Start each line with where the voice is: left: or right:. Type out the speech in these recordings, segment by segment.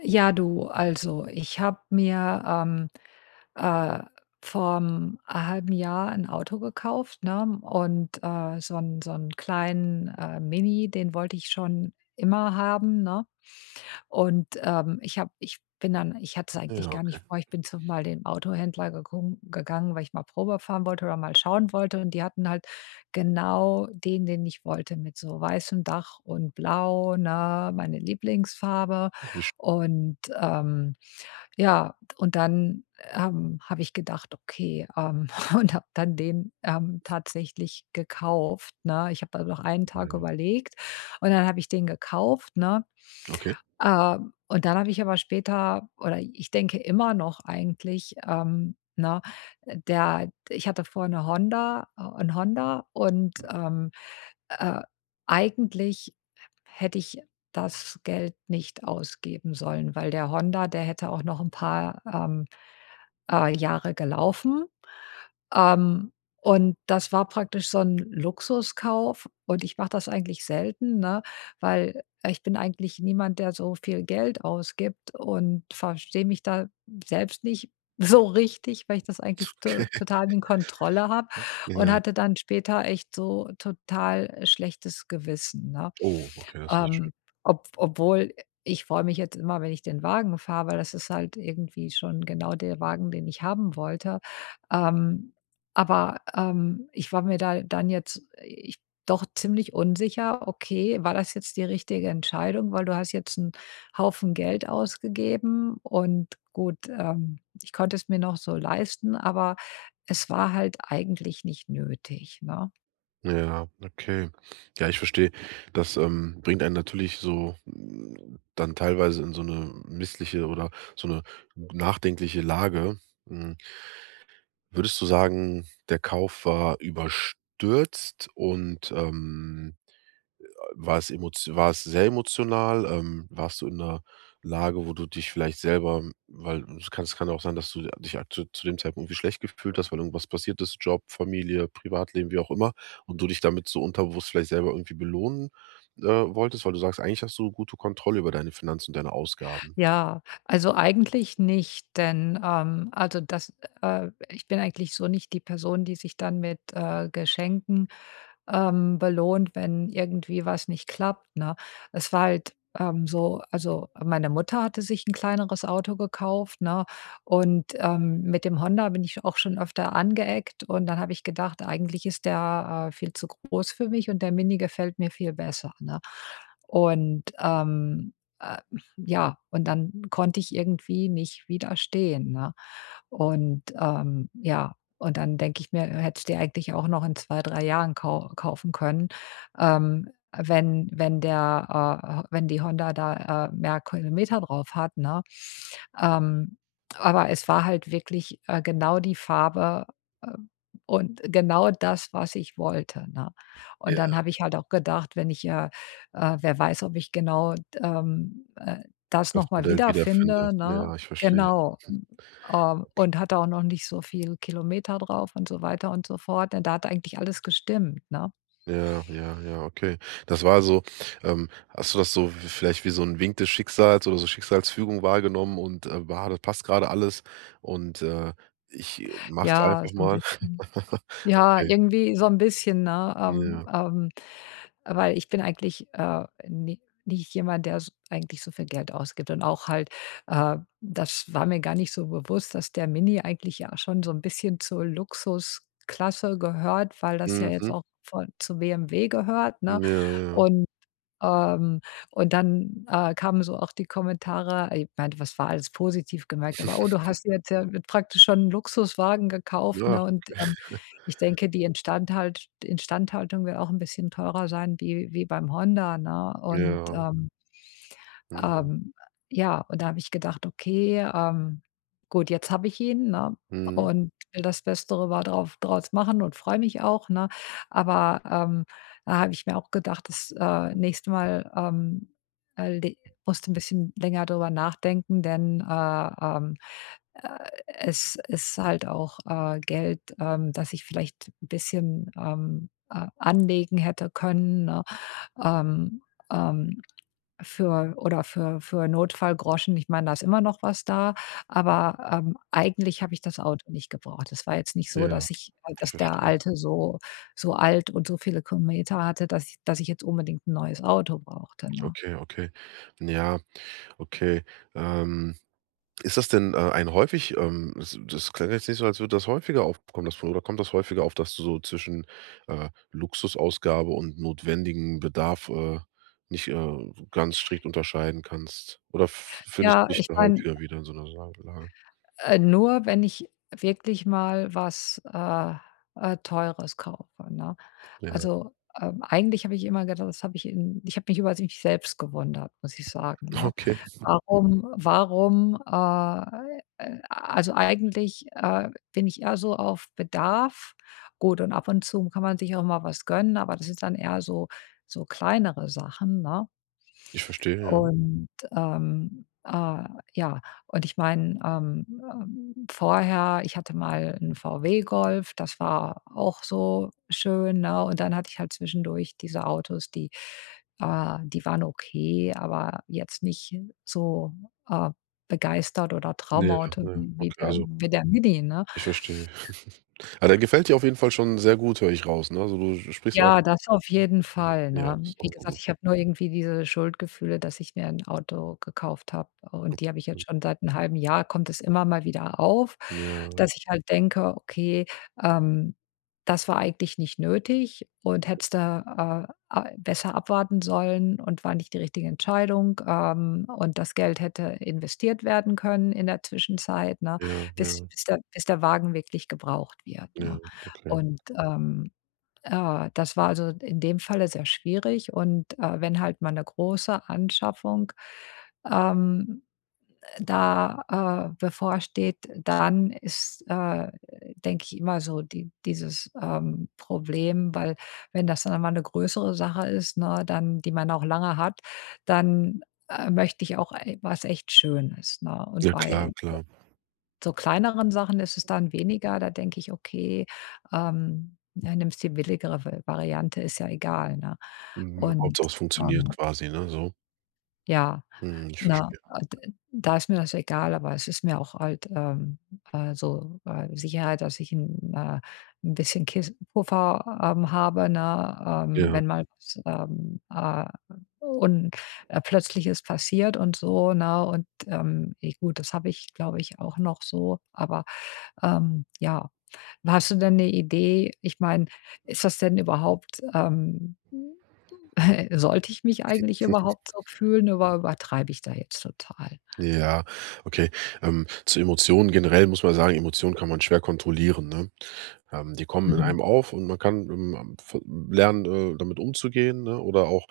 left: Ja, du, also ich habe mir, äh, vor 'm halben Jahr 'n Auto gekauft, ne? Und, so 'n kleinen, Mini, den wollte ich schon immer haben, ne? Und, ich habe ich bin dann ich hatte es eigentlich
right: Ja,
left: gar
right: okay.
left: nicht vor. Ich bin zu mal dem Autohändler gegung gegangen, weil ich mal Probe fahren wollte oder mal schauen wollte. Und die hatten halt genau den, den ich wollte, mit so weißem Dach und blau, ne, meine Lieblingsfarbe.
right: Ach, wie sch
left: Und, ja, und dann, habe ich gedacht: „Okay“, und habe dann den, tatsächlich gekauft, ne? Ich habe dann noch einen
right: ja,
left: Tag
right: ja.
left: überlegt und dann habe ich den gekauft, ne?
right: Okay.
left: Und dann habe ich aber später oder ich denke immer noch eigentlich, ne, der ich hatte vorher 'ne Honda 'n Honda und,
right: Hm.
left: äh, eigentlich hätte ich das Geld nicht ausgeben sollen, weil der Honda, der hätte auch noch ein paar, Jahre gelaufen. Ähm, und das war praktisch so 'n Luxuskauf und ich mache das eigentlich selten, ne, weil ich bin eigentlich niemand, der so viel Geld ausgibt und verstehe mich da selbst nicht so richtig, weil ich das eigentlich to
right: Okay,
left: total in Kontrolle habe und
right: ja.
left: hatte dann später echt so total schlechtes Gewissen, ne?
right: Oh, okay, das ist nicht schön.
left: Ähm, ob Obwohl ich freue mich jetzt immer, wenn ich den Wagen fahre, weil das ist halt irgendwie schon genau der Wagen, den ich haben wollte. Ähm aber, ich war mir da dann jetzt ich doch ziemlich unsicher, okay, war das jetzt die richtige Entscheidung, weil du hast jetzt einen Haufen Geld ausgegeben und gut, ich konnte es mir noch so leisten, aber es war halt eigentlich nicht nötig, ne?
right: Ja, okay. Ja, ich verstehe. Das, bringt einen natürlich so, dann teilweise in so eine missliche oder so eine nachdenkliche Lage. Hm. Würdest du sagen, der Kauf war überstürzt und, war es sehr emotional? Warst du in einer Lage, wo du dich vielleicht selber, weil es kann ja auch sein, dass du dich aktu zu dem Zeitpunkt irgendwie schlecht gefühlt hast, weil irgendwas passiert ist, Job, Familie, Privatleben, wie auch immer, und du dich damit so unterbewusst vielleicht selber irgendwie belohnen, wolltest, weil du sagst, eigentlich hast du gute Kontrolle über deine Finanzen und deine Ausgaben.
left: Ja, also eigentlich nicht, denn, also das ich bin eigentlich so nicht die Person, die sich dann mit, Geschenken belohnt, wenn irgendwie was nicht klappt, ne? Es war halt, so also, meine Mutter hatte sich ein kleineres Auto gekauft, ne? Und, mit dem Honda bin ich auch schon öfter angeeckt und dann habe ich gedacht: „Eigentlich ist der, viel zu groß für mich und der Mini gefällt mir viel besser“, ne? Und, äh, ja, und dann konnte ich irgendwie nicht widerstehen, ne? Und, ja, und dann denke ich mir, hättest du dir eigentlich auch noch in 2 3 Jahren kaufen können, ähm, wenn der, wenn die Honda da, mehr Kilometer drauf hat, ne? Ähm, aber es war halt wirklich, genau die Farbe, äh, und genau das, was ich wollte, ne? Und dann
right: Ja.
left: habe ich halt auch gedacht, wenn wer weiß, ob ich genau, ähm, äh, das
right: Das
left: noch mal
right: Modell wiederfinde.
left: wiederfinde, ne?
right: Ja, ich verstehe.
left: Genau. Und hatte auch noch nicht so viel Kilometer drauf und so weiter und so fort. Ne, da hat eigentlich alles gestimmt, ne?
right: Ja, ja, ja, okay. Das war so, hast du das so v vielleicht wie so ein Wink des Schicksals oder so Schicksalsfügung wahrgenommen und, „Ah, das passt gerade alles und, ich, mach's
left: Ja,
right: einfach
left: so ein
right: mal?"
left: bisschen. Ja,
right: Okay,
left: irgendwie so ein bisschen, ne?
right: ja.
left: Weil ich bin eigentlich, ni nicht jemand, der s eigentlich so viel Geld ausgibt und auch halt, äh das war mir gar nicht so bewusst, dass der Mini eigentlich ja schon so ein bisschen zur Luxusklasse gehört, weil das ja jetzt
right: Mhm.
left: auch von zu BMW gehört, ne?
right: Ja, ja.
left: Und Ähm, und dann, kamen so auch die Kommentare ich meinte, was war alles positiv gemerkt, aber: „Oh, du hast jetzt ja mit praktisch schon einen Luxuswagen gekauft“,
right: Ja,
left: ne? Und, ich denke, die Instandhaltung wird auch ein bisschen teurer sein wie beim Honda, ne? Und,
right: ja. Mhm.
left: ähm, ja, und da habe ich gedacht: „Okay, gut, jetzt habe ich ihn, ne,
right: Mhm.
left: und will das Beste war drauf draus machen und freue mich auch“, ne? Aber, da habe ich mir auch gedacht, das, nächste Mal, le musst du bisschen länger drüber nachdenken, denn, äh, es ist halt auch, Geld, das ich vielleicht ein bisschen, anlegen hätte können, ne? Ähm, ähm für oder für Notfallgroschen. Ich meine, da ist immer noch was da, aber, eigentlich habe ich das Auto nicht gebraucht. Es war jetzt nicht so,
right: Ja,
left: dass ich
right: ich
left: dass der
right: verstehe.
left: Alte so so alt und so viele Kilometer hatte, dass ich jetzt unbedingt ein neues Auto brauchte, ne?
right: Okay, okay. Ja, okay. Ähm Ist das denn, das klang jetzt nicht so, als würde das häufiger aufkommen, das Problem, oder kommt das häufiger auf, dass du so zwischen, Luxusausgabe und notwendigen Bedarf, nicht, ganz strikt unterscheiden kannst? Oder f findest du
left: Ja,
right: dich
left: ich
right: da
left: meine,
right: häufiger wieder in so einer Sa Lage?
left: nur wenn ich wirklich mal was, Teures kaufe, ne?
right: Ja,
left: Also, eigentlich habe ich immer gedacht, das habe ich in ich habe mich über mich selbst gewundert, muss ich sagen, ne?
right: okay.
left: Warum, also eigentlich, bin ich eher so auf Bedarf. Gut und ab und zu kann man sich auch mal was gönnen, aber das ist dann eher so so kleinere Sachen, ne?
right: Ich verstehe, ja.
left: Und, ähm, äh, ja, und ich meine, vorher ich hatte mal 'n VW Golf, das war auch so schön, ne? Und dann hatte ich halt zwischendurch diese Autos, die die waren okay, aber jetzt nicht so, äh, begeistert oder
right: Ja,
left: Traumauto
right: ja,
left: wie wie
right: okay,
left: der
right: also,
left: wie der Mini, ne?
right: ich verstehe. Ah, der gefällt dir auf jeden Fall schon sehr gut, höre ich raus, ne? Also, du sprichst auch.
left: Ja, das auf jeden Fall,
right: Ja, das
left: ne?
right: ist auch
left: Wie
right: mal
left: gesagt,
right: gut.
left: ich habe nur irgendwie diese Schuldgefühle, dass ich mir ein Auto gekauft habe und die habe ich jetzt schon seit 'nem halben Jahr kommt es immer mal wieder auf,
right: Ja,
left: dass ich halt denke: „Okay, ähm, das war eigentlich nicht nötig und hättest du, a besser abwarten sollen und war nicht die richtige Entscheidung, und das Geld hätte investiert werden können in der Zwischenzeit“, ne?
right: ja,
left: Bis
right: ja,
left: bis der bis der Wagen wirklich gebraucht wird,
right: ja,
left: ne?
right: okay.
left: Und, das war also in dem Falle sehr schwierig und, wenn halt mal eine große Anschaffung, ähm, da, bevorsteht, dann ist, denke ich, immer dieses, Problem, weil wenn das dann mal eine größere Sache ist, ne, dann die man auch lange hat, dann, möchte ich auch, was echt Schönes, ne? Und
right: Ja klar,
left: bei
right: klar.
left: so kleineren Sachen ist es dann weniger. Da denke ich: „Okay, ja, nimmst die billigere Va Variante, ist ja egal“, ne?
right: Mhm,
left: Und,
right: Hauptsache es funktioniert
left: ähm,
right: quasi, ne, so.
left: ja,
right: Mhm, ich
left: na
right: verstehe.
left: d da ist mir das egal, aber es ist mir auch halt, so, Sicherheit, dass ich ein 'n bisschen Kiss Puffer, habe, ne,
right: Ja,
left: wenn mal was, un Plötzliches passiert und so, ne? Und, e gut, das habe ich, glaube ich, auch noch so, aber ja. Hast du denn eine Idee? Ich meine, ist das denn überhaupt, sollte ich mich eigentlich überhaupt so fühlen oder übertreibe ich da jetzt total?
right: ja, okay. Zu Emotionen generell muss man sagen, Emotionen kann man schwer kontrollieren, ne? Die kommen in
left: Mhm.
right: einem auf, und man kann, v lernen, damit umzugehen, ne, oder auch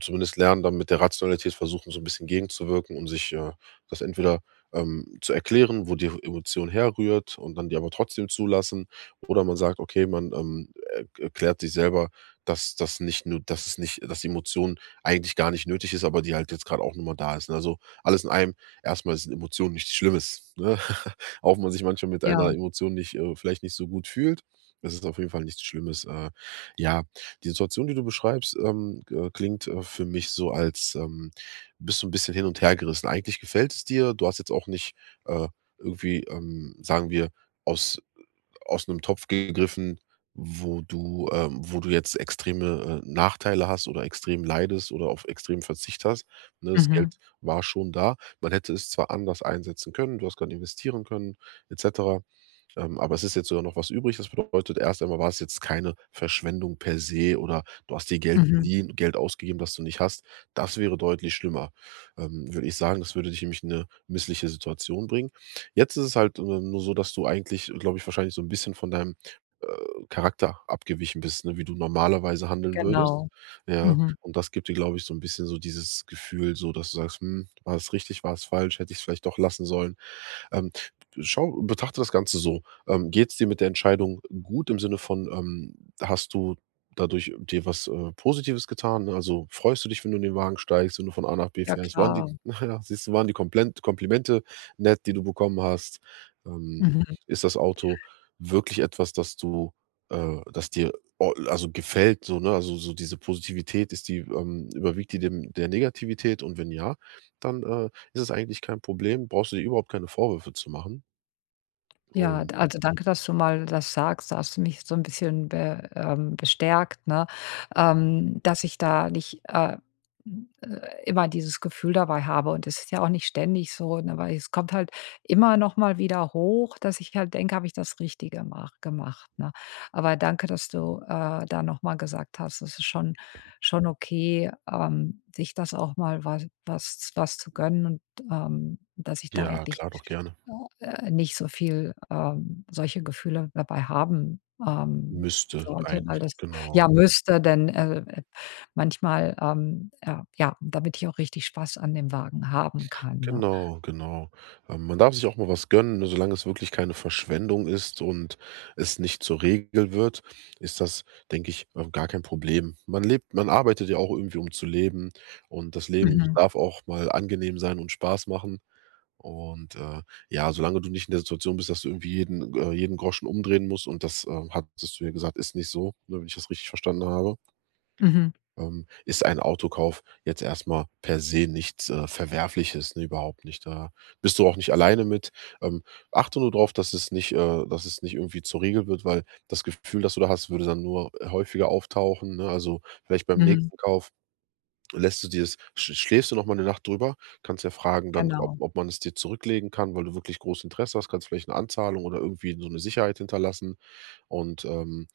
right: zumindest lernen, dann mit der Rationalität versuchen, so ein bisschen gegenzuwirken und sich, das entweder, zu erklären, wo die Emotion herrührt, und dann die aber trotzdem zulassen. Oder man sagt: „Okay, man, er erklärt sich selber, dass das nicht nur, dass es nicht, dass die Emotion eigentlich gar nicht nötig ist, aber die halt jetzt gerade auch nur mal da ist", ne? So alles in einem. Erstmal sind Emotionen nichts Schlimmes, ne? Auch wenn man sich manchmal mit
left: Ja.
right: einer Emotion nicht, vielleicht nicht so gut fühlt, das ist auf jeden Fall nichts Schlimmes. Ja, die Situation, die du beschreibst, klingt, für mich so, als, bist du ein bisschen hin und hergerissen. Eigentlich gefällt es dir. Du hast jetzt auch nicht, äh, irgendwie, sagen wir, aus aus einem Topf gegriffen, wo du jetzt extreme, Nachteile hast oder extrem leidest oder auf extrem Verzicht hast, ne? Das
left: Mhm.
right: Geld war schon da. Man hätte es zwar anders einsetzen können, du hast grad investieren können, et cetera. Aber es ist jetzt sogar noch was übrig. Das bedeutet, erst einmal war es jetzt keine Verschwendung per se, oder du hast dir Geld
left: Mhm.
right: geliehen, Geld ausgegeben, das du nicht hast. Das wäre deutlich schlimmer. Würde ich sagen, das würde dich nämlich in eine missliche Situation bringen. Jetzt ist es halt, nur so, dass du eigentlich, glaube ich, wahrscheinlich so ein bisschen von deinem, äh, Charakter abgewichen bist, ne, wie du normalerweise handeln würdest.
left: Genau.
right: Ja,
left: Mhm.
right: und das gibt dir, glaube ich, so ein bisschen so dieses Gefühl, so dass du sagst, hm, war es richtig, war es falsch, hätte ich es vielleicht doch lassen sollen. Ähm, schau Betrachte das Ganze so. Geht es dir mit der Entscheidung gut im Sinne von, hast du dadurch dir was, Positives getan, ne? Also, freust du dich, wenn du in den Wagen steigst, wenn du von A nach B
left: Ja,
right: fährst? Waren die
left: klar.
right: na ja, siehst du, waren die Komplent Komplimente nett, die du bekommen hast? Ähm,
left: Mhm.
right: ist das Auto wirklich etwas, das du, das dir, o also, gefällt so, ne? Also, so diese Positivität, ist die überwiegt die dem der Negativität, und wenn ja, dann, ist es eigentlich kein Problem, brauchst du dir überhaupt keine Vorwürfe zu machen.
left: Ja,
right: Und
left: d Also danke, dass du mal das sagst. Da hast du mich so ein bisschen be bestärkt, ne, dass ich da nicht, immer dieses Gefühl dabei habe. Und es ist ja auch nicht ständig so, ne, weil es kommt halt immer noch mal wieder hoch, dass ich halt denke: „Habe ich das Richtige mach gemacht“, ne? Aber danke, dass du, da noch mal gesagt hast, es ist schon okay, sich das auch mal was zu gönnen und, dass ich da
right: ja,
left: eigentlich
right: klar, doch gerne.
left: nicht so viel, solche Gefühle dabei haben,
right: Müsste
left: sollte, weil
right: eigentlich,
left: das
right: genau.
left: ja, müsste, denn, manchmal, ja, damit ich auch richtig Spaß an dem Wagen haben kann, ne?
right: Genau, genau. Man darf sich auch mal was gönnen, ne, solange es wirklich keine Verschwendung ist und es nicht zur Regel wird, ist das, denke ich, gar kein Problem. Man arbeitet ja auch irgendwie, um zu leben, und das Leben
left: Mhm,
right: darf auch mal angenehm sein und Spaß machen. Und, ja, solange du nicht in der Situation bist, dass du irgendwie jeden Groschen umdrehen musst, und das, hattest du ja gesagt, ist nicht so, ne, wenn ich das richtig verstanden habe,
left: mhm,
right: ist ein Autokauf jetzt erstmal per se nichts, Verwerfliches, ne, überhaupt nicht. Da bist du auch nicht alleine mit. Ähm, achte nur darauf, dass es nicht, irgendwie zur Regel wird, weil das Gefühl, das du da hast, würde dann nur häufiger auftauchen, ne? Also, vielleicht beim
left: mhm,
right: nächsten Kauf, lässt du dir das, schläfst du noch mal eine Nacht drüber? Kannst ja fragen dann, ob,
left: genau.
right: man es dir zurücklegen kann, weil du wirklich großes Interesse hast. Kannst vielleicht eine Anzahlung oder irgendwie so eine Sicherheit hinterlassen, und,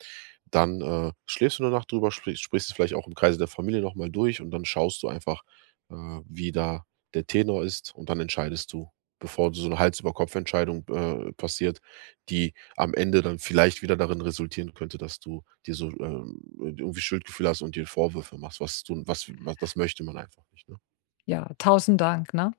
right: dann, schläfst du 'ne Nacht drüber, sprichst es vielleicht auch im Kreise der Familie noch mal durch, und dann schaust du einfach, äh, wie da der Tenor ist, und dann entscheidest du, bevor so eine Hals-über-Kopf-Entscheidung, passiert, die am Ende dann vielleicht wieder darin resultieren könnte, dass du dir so, irgendwie Schuldgefühle hast und dir Vorwürfe machst, was du, was was das möchte man einfach nicht, ne?
left: Ja, tausend Dank, ne?